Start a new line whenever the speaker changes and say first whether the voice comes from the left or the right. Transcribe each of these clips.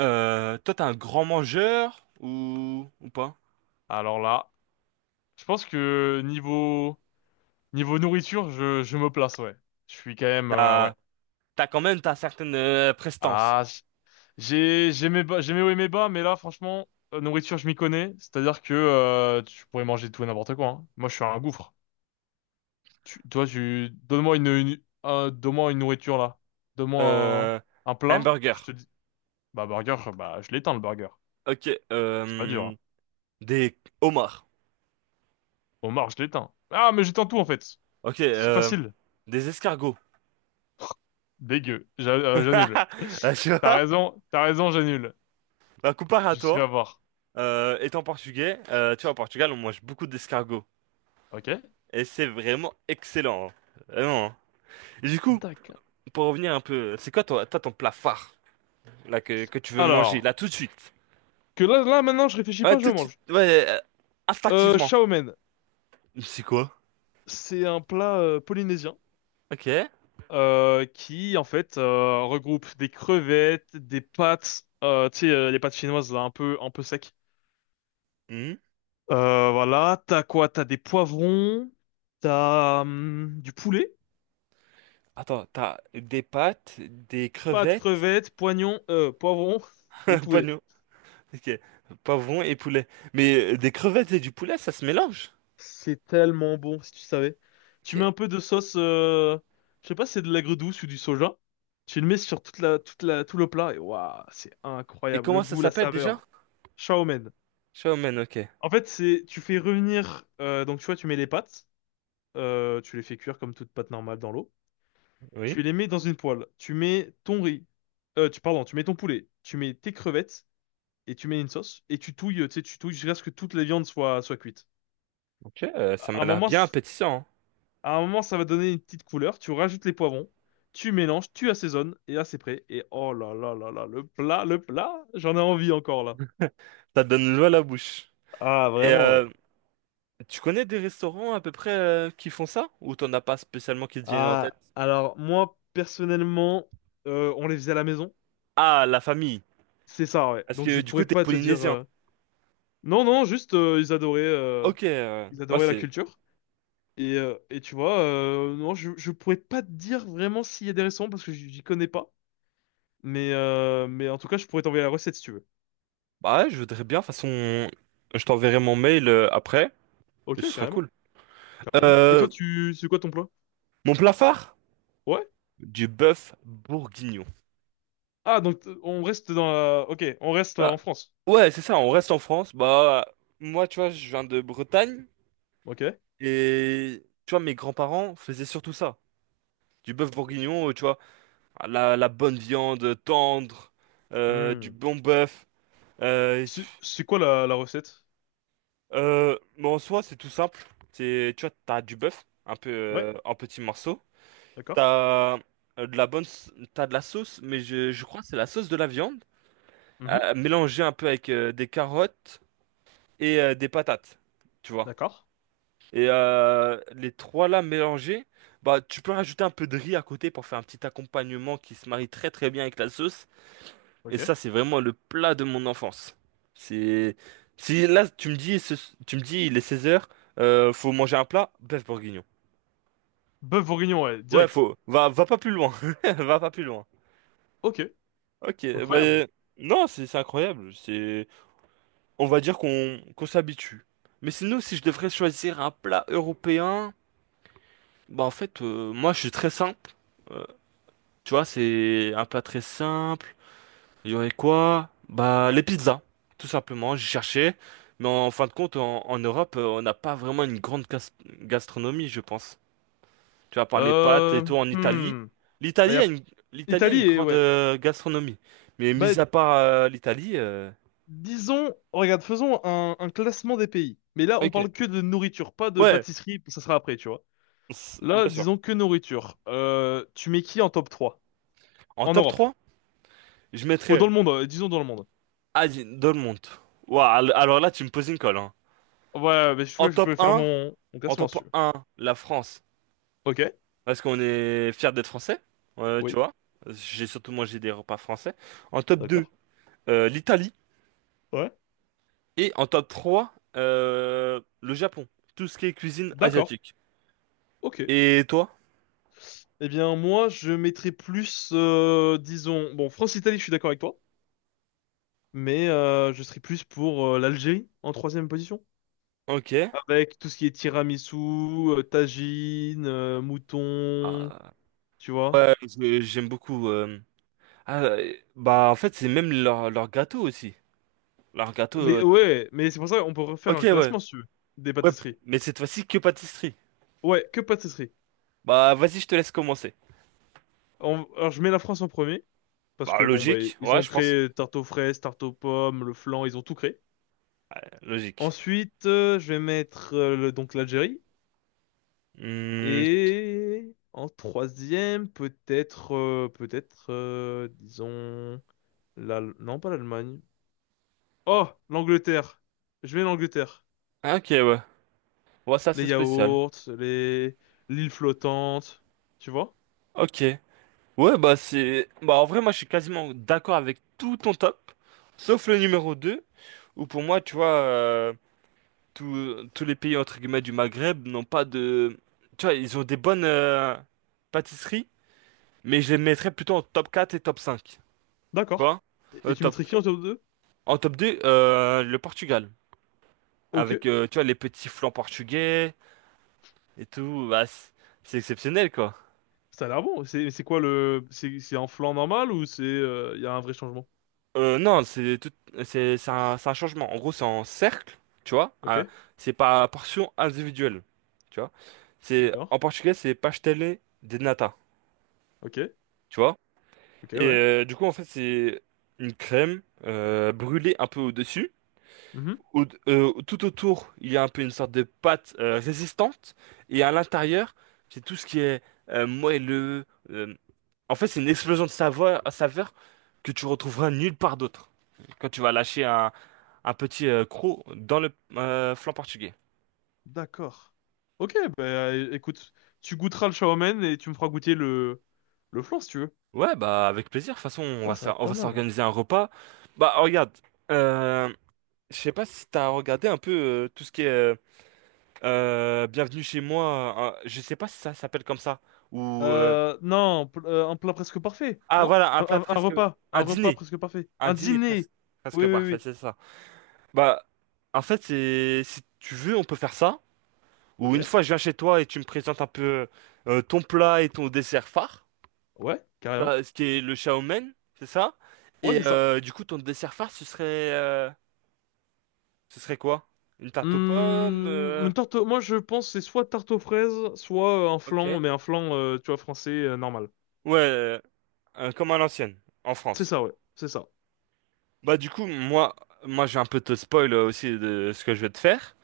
right: Toi, t'es un grand mangeur ou pas?
left: Alors là, je pense que niveau nourriture, je me place, ouais. Je suis quand même ouais.
right: T'as, t'as quand même t'as certaines prestances.
left: Ah, j- j'ai mes bas, j'ai mes hauts et mes bas, mais là franchement, nourriture, je m'y connais, c'est-à-dire que tu pourrais manger tout et n'importe quoi, hein. Moi, je suis un gouffre. Toi, tu donne-moi donne-moi une nourriture là. Donne-moi
right: Euh,
left: un
right: un
left: plat,
right: burger.
left: je te dis bah burger, bah je l'éteins le burger.
right: Ok.
left: C'est pas dur, hein.
right: Des homards.
left: Homard, je l'éteins. Ah, mais j'éteins tout en fait.
right: Ok.
left: C'est facile.
right: Des escargots.
left: Dégueu. J'annule.
right: Tu vois?
left: T'as raison, j'annule.
right: Bah, comparé à
left: Je suis
right: toi,
left: à voir.
right: étant portugais, tu vois, au Portugal, on mange beaucoup d'escargots.
left: Ok?
right: Et c'est vraiment excellent, hein. Vraiment, hein. Et du coup,
left: D'accord.
right: pour revenir un peu, c'est quoi toi, ton plat phare là, que tu veux manger
left: Alors,
right: là tout de suite?
left: que maintenant, je réfléchis
right: Ouais,
left: pas, je
right: tout de suite,
left: mange.
right: ouais, instinctivement.
left: Chow mein,
right: C'est quoi?
left: c'est un plat polynésien
right: Ok.
left: qui, en fait, regroupe des crevettes, des pâtes, tu sais, les pâtes chinoises, là, un peu sec.
right: Hmm.
left: Voilà, t'as quoi? T'as des poivrons, t'as du poulet,
right: Attends, t'as des pâtes, des
left: pâtes,
right: crevettes.
left: crevettes, poignons, poivrons et
right: Pas
left: poulet.
right: nous. Ok. Poivrons et poulet. Mais des crevettes et du poulet, ça se mélange.
left: C'est tellement bon, si tu savais. Tu mets
right: Ok.
left: un peu de sauce, je sais pas si c'est de l'aigre douce ou du soja. Tu le mets sur tout le plat et waouh, c'est
right: Et
left: incroyable.
right: comment
left: Le
right: ça
left: goût, la
right: s'appelle déjà?
left: saveur. Ciao, man.
right: Shawmen, ok.
left: En fait, c'est, tu fais revenir, donc tu vois, tu mets les pâtes, tu les fais cuire comme toute pâte normale dans l'eau.
right: Oui.
left: Tu les mets dans une poêle. Tu mets ton riz, pardon, tu mets ton poulet, tu mets tes crevettes et tu mets une sauce et tu touilles, tu sais, tu touilles jusqu'à ce que toute la viande soit cuite.
right: Ok, ça
left: À
right: m'a
left: un
right: l'air
left: moment,
right: bien
left: c-
right: appétissant, hein.
left: À un moment, ça va donner une petite couleur. Tu rajoutes les poivrons, tu mélanges, tu assaisonnes, et là, c'est prêt. Et oh là là là là, le plat, j'en ai envie encore là.
right: Ça donne l'eau à la bouche.
left: Ah,
right: Et
left: vraiment, ouais.
right: tu connais des restaurants à peu près, qui font ça? Ou t'en as pas spécialement qui te viennent en
left: Ah,
right: tête?
left: alors moi, personnellement, on les faisait à la maison.
right: Ah, la famille.
left: C'est ça, ouais.
right: Parce
left: Donc
right: que
left: je
right: du coup,
left: pourrais
right: t'es
left: pas te dire…
right: polynésien.
left: Non, non, juste,
right: Ok,
left: ils
right: ouais,
left: adoraient la
right: c'est
left: culture. Et tu vois, non, je pourrais pas te dire vraiment s'il y a des restaurants parce que j'y connais pas. Mais en tout cas, je pourrais t'envoyer la recette si tu veux.
right: Bah ouais, je voudrais bien. De toute façon, je t'enverrai mon mail après, et ce
left: Ok,
right: sera
left: carrément.
right: cool.
left: Carrément. Et
right: Euh,
left: toi, c'est quoi ton plat?
right: Mon plat phare?
left: Ouais?
right: Du bœuf bourguignon.
left: Ah, on reste dans la… Ok, on reste en
right: Bah,
left: France.
right: ouais, c'est ça, on reste en France. Bah, moi, tu vois, je viens de Bretagne,
left: Ok.
right: et tu vois, mes grands-parents faisaient surtout ça. Du bœuf bourguignon, tu vois, la bonne viande tendre, du
left: Hmm.
right: bon bœuf. Euh,
left: C'est quoi la recette?
right: mais en soi, c'est tout simple. C'est, tu vois, t'as du bœuf, un peu
left: Ouais,
right: en petits morceaux.
left: d'accord.
right: T'as de la bonne, t'as de la sauce, mais je crois que c'est la sauce de la viande,
left: Mhm,
right: mélangée un peu avec des carottes et des patates, tu vois.
left: d'accord.
right: Et les trois là mélangés, bah tu peux rajouter un peu de riz à côté pour faire un petit accompagnement qui se marie très très bien avec la sauce. Et ça,
left: Ok.
right: c'est vraiment le plat de mon enfance. C'est, si là tu me dis, tu me dis, il est 16 heures, faut manger un plat, bœuf bourguignon.
left: Bœuf bourguignon, ouais,
right: Ouais,
left: direct.
right: faut, va pas plus loin. Va pas plus loin.
left: Ok,
right: Ok,
left: incroyable.
right: bah, non, c'est incroyable. C'est, on va dire qu'on s'habitue. Mais sinon, si je devrais choisir un plat européen, bah en fait, moi, je suis très simple. Euh, Tu vois, c'est un plat très simple. Il y aurait quoi? Bah, les pizzas, tout simplement. J'ai cherché, mais en fin de compte, en Europe, on n'a pas vraiment une grande gastronomie, je pense. Tu vas par les pâtes et
left: Euh…
right: tout en Italie.
left: Hmm. Bah, y
right: L'Italie
left: a
right: a une, L'Italie a
left: Italie
right: une
left: et…
right: grande
left: Ouais.
right: gastronomie, mais
left: Bah,
right: mis à part l'Italie.
left: disons… Regarde, faisons un classement des pays. Mais là, on
right: Ok.
left: parle que de nourriture, pas de
right: Ouais,
left: pâtisserie, ça sera après, tu vois.
right: bien
left: Là,
right: sûr.
left: disons que nourriture. Tu mets qui en top 3
right: En
left: en
right: top
left: Europe?
right: 3, je
left: Ou dans
right: mettrais
left: le monde, disons dans le monde.
right: Adin, Dolmont. Ouah, alors là, tu me poses une colle, hein.
left: Ouais, mais
right: En
left: je
right: top
left: peux faire
right: un,
left: mon
right: en
left: classement si
right: top
left: tu veux.
right: un, la France.
left: Ok,
right: Parce qu'on est fiers d'être français, tu
left: oui,
right: vois. J'ai surtout mangé des repas français. En top 2,
left: d'accord.
right: l'Italie.
left: Ouais,
right: Et en top 3, le Japon. Tout ce qui est cuisine
left: d'accord,
right: asiatique.
left: ok.
right: Et toi?
left: Eh bien, moi, je mettrais plus, disons, bon, France-Italie, je suis d'accord avec toi, mais je serais plus pour l'Algérie en troisième position,
right: Ok.
left: avec tout ce qui est tiramisu, tagine, mouton,
right: Ah,
left: tu vois.
right: ouais, j'aime beaucoup. Ah, bah, en fait, c'est même leur gâteau aussi. Leur gâteau.
left: Ouais, mais c'est pour ça qu'on peut refaire
right: Ok,
left: un
right: ouais.
left: classement si tu veux, des
right: Ouais,
left: pâtisseries.
right: mais cette fois-ci que pâtisserie.
left: Ouais, que pâtisseries.
right: Bah, vas-y, je te laisse commencer.
left: Alors, je mets la France en premier, parce
right: Bah,
left: que bon, bah,
right: logique,
left: ils
right: ouais,
left: ont
right: je pense.
left: créé tarte aux fraises, tarte aux pommes, le flan, ils ont tout créé.
right: Logique.
left: Ensuite, je vais mettre le- donc l'Algérie.
right: Hmm,
left: Et en troisième, peut-être, disons, la… non, pas l'Allemagne. Oh, l'Angleterre. Je mets l'Angleterre.
right: ah, ok, ouais. Ouais, ça,
left: Les
right: c'est spécial.
left: yaourts, les l'île flottante, tu vois?
right: Ok. Ouais, bah, c'est. Bah, en vrai, moi, je suis quasiment d'accord avec tout ton top, sauf le numéro deux, où pour moi, tu vois, tous les pays, entre guillemets, du Maghreb n'ont pas de. Tu vois, ils ont des bonnes pâtisseries, mais je les mettrais plutôt en top 4 et top cinq. Tu
left: D'accord.
right: vois?
left: Et tu
right: Top...
left: mettrais qui en top 2?
right: En top deux, le Portugal.
left: Ok,
right: Avec, tu vois, les petits flancs portugais et tout. Bah, c'est exceptionnel, quoi.
left: ça a l'air bon. C'est quoi le… c'est un flan normal ou c'est… il y a un vrai changement?
right: Non, c'est tout, c'est un, c'est un changement. En gros, c'est en cercle, tu vois.
left: Ok.
right: Ah, c'est pas à portion individuelle, tu vois. C'est,
left: D'accord.
right: en portugais, c'est pastelé de nata,
left: Ok.
right: tu vois.
left: Ok,
right: Et
left: ouais.
right: du coup, en fait, c'est une crème brûlée un peu au-dessus.
left: Mhm.
right: Tout autour, il y a un peu une sorte de pâte résistante. Et à l'intérieur, c'est tout ce qui est moelleux. euh, En fait, c'est une explosion de saveur, saveur que tu retrouveras nulle part d'autre. Quand tu vas lâcher un petit croc dans le flanc portugais.
left: D'accord. Ok, écoute, tu goûteras le shawarma et tu me feras goûter le flan si tu veux.
right: Ouais, bah avec plaisir. De toute façon,
left: Putain, ça va
right: on
left: pas
right: va
left: mal là.
right: s'organiser un repas. Bah regarde, euh, je sais pas si t'as regardé un peu tout ce qui est Bienvenue chez moi. Je sais pas si ça s'appelle comme ça ou
left: Non, pl- Un plat presque parfait,
right: Ah
left: non?
right: voilà, un plat
left: Un
right: presque,
left: repas, un
right: un
left: repas
right: dîner,
left: presque parfait.
right: un
left: Un
right: dîner presque,
left: dîner. Oui,
right: presque
left: oui,
right: parfait,
left: oui.
right: c'est ça. Bah, en fait, c'est, si tu veux, on peut faire ça.
left: Ok.
right: Ou une fois, je viens chez toi et tu me présentes un peu ton plat et ton dessert phare.
left: Ouais, carrément.
right: Là, ce qui est le chow mein, c'est ça.
left: Ouais,
right: Et
left: c'est ça.
right: du coup, ton dessert phare, ce serait quoi? Une tarte aux pommes,
left: Une tarte, moi je pense que c'est soit tarte aux fraises, soit un
right: ok.
left: flan, mais un flan, tu vois, français, normal.
right: Ouais, comme à l'ancienne, en
left: C'est
right: France.
left: ça, ouais. C'est ça.
right: Bah du coup, moi, je vais un peu te spoil aussi de ce que je vais te faire.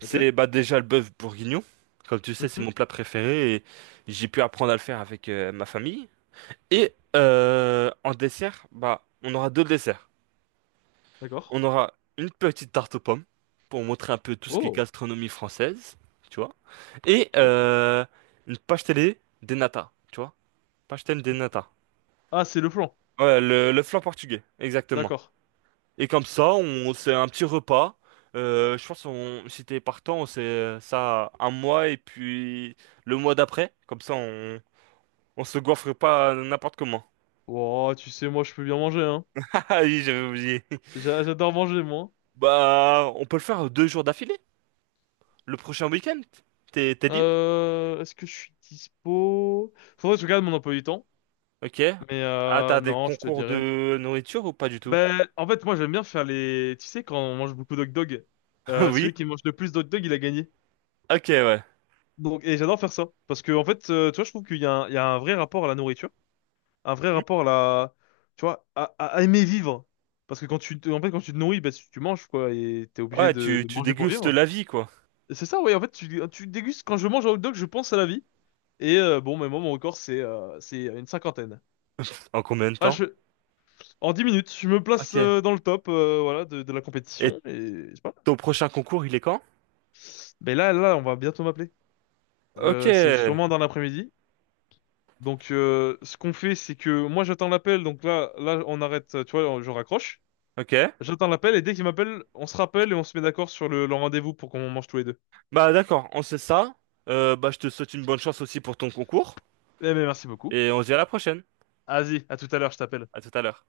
left: Ok.
right: bah déjà le bœuf bourguignon. Comme tu sais, c'est
left: Mhm.
right: mon plat préféré et j'ai pu apprendre à le faire avec ma famille. Et en dessert, bah on aura deux desserts.
left: D'accord.
right: On aura une petite tarte aux pommes pour montrer un peu tout ce qui est
left: Oh.
right: gastronomie française, tu vois. Et
left: Ok.
right: une pastel des nata, tu vois. Pastel des nata.
left: Ah, c'est le flan.
right: Ouais, le flan portugais, exactement.
left: D'accord.
right: Et comme ça, on c'est un petit repas. Je pense si t'es partant, on sait ça un mois et puis le mois d'après. Comme ça, on se goiffre pas n'importe comment.
left: Oh, tu sais, moi, je peux bien manger, hein.
right: Ah oui, j'avais oublié.
left: J'adore manger, moi.
right: Bah, on peut le faire 2 jours d'affilée. Le prochain week-end. T'es libre?
left: Est-ce que je suis dispo? Faudrait que je regarde mon emploi du temps.
right: Ok.
left: Mais
right: Ah, t'as des
left: non, je te
right: concours
left: dirais.
right: de nourriture ou pas du tout?
left: Ben, en fait, moi, j'aime bien faire les… Tu sais, quand on mange beaucoup d'hot dog,
right: Oui.
left: celui qui mange le plus d'hot dog, il a gagné.
right: Ok, ouais.
left: Donc, et j'adore faire ça. Parce que, en fait, tu vois, je trouve qu'il y a il y a un vrai rapport à la nourriture. Un vrai
right: Hmm.
left: rapport à la… Tu vois, à aimer vivre. Parce que en fait, quand tu te nourris, ben, tu manges, quoi. Et t'es obligé
right: Ouais,
left: de
right: tu, tu
left: manger pour
right: dégustes
left: vivre.
right: la vie, quoi.
left: C'est ça, oui. En fait, tu dégustes. Quand je mange un hot dog, je pense à la vie. Et bon, mais moi, mon record, c'est une cinquantaine.
right: En combien de
left: Ah,
right: temps?
left: je, en 10 minutes, je me place
right: Ok.
left: dans le top voilà, de la
right: Et
left: compétition. Et c'est pas mal.
right: ton prochain concours, il est quand?
left: Mais là, on va bientôt m'appeler.
right: Ok.
left: C'est sûrement dans l'après-midi. Donc, ce qu'on fait, c'est que moi, j'attends l'appel. Donc là, on arrête. Tu vois, je raccroche.
right: Ok.
left: J'attends l'appel. Et dès qu'il m'appelle, on se rappelle et on se met d'accord sur le rendez-vous pour qu'on mange tous les deux.
right: Bah d'accord, on sait ça. Bah je te souhaite une bonne chance aussi pour ton concours
left: Eh, mais merci beaucoup.
right: et on se dit à la prochaine.
left: Vas-y, à tout à l'heure, je t'appelle.
right: À tout à l'heure.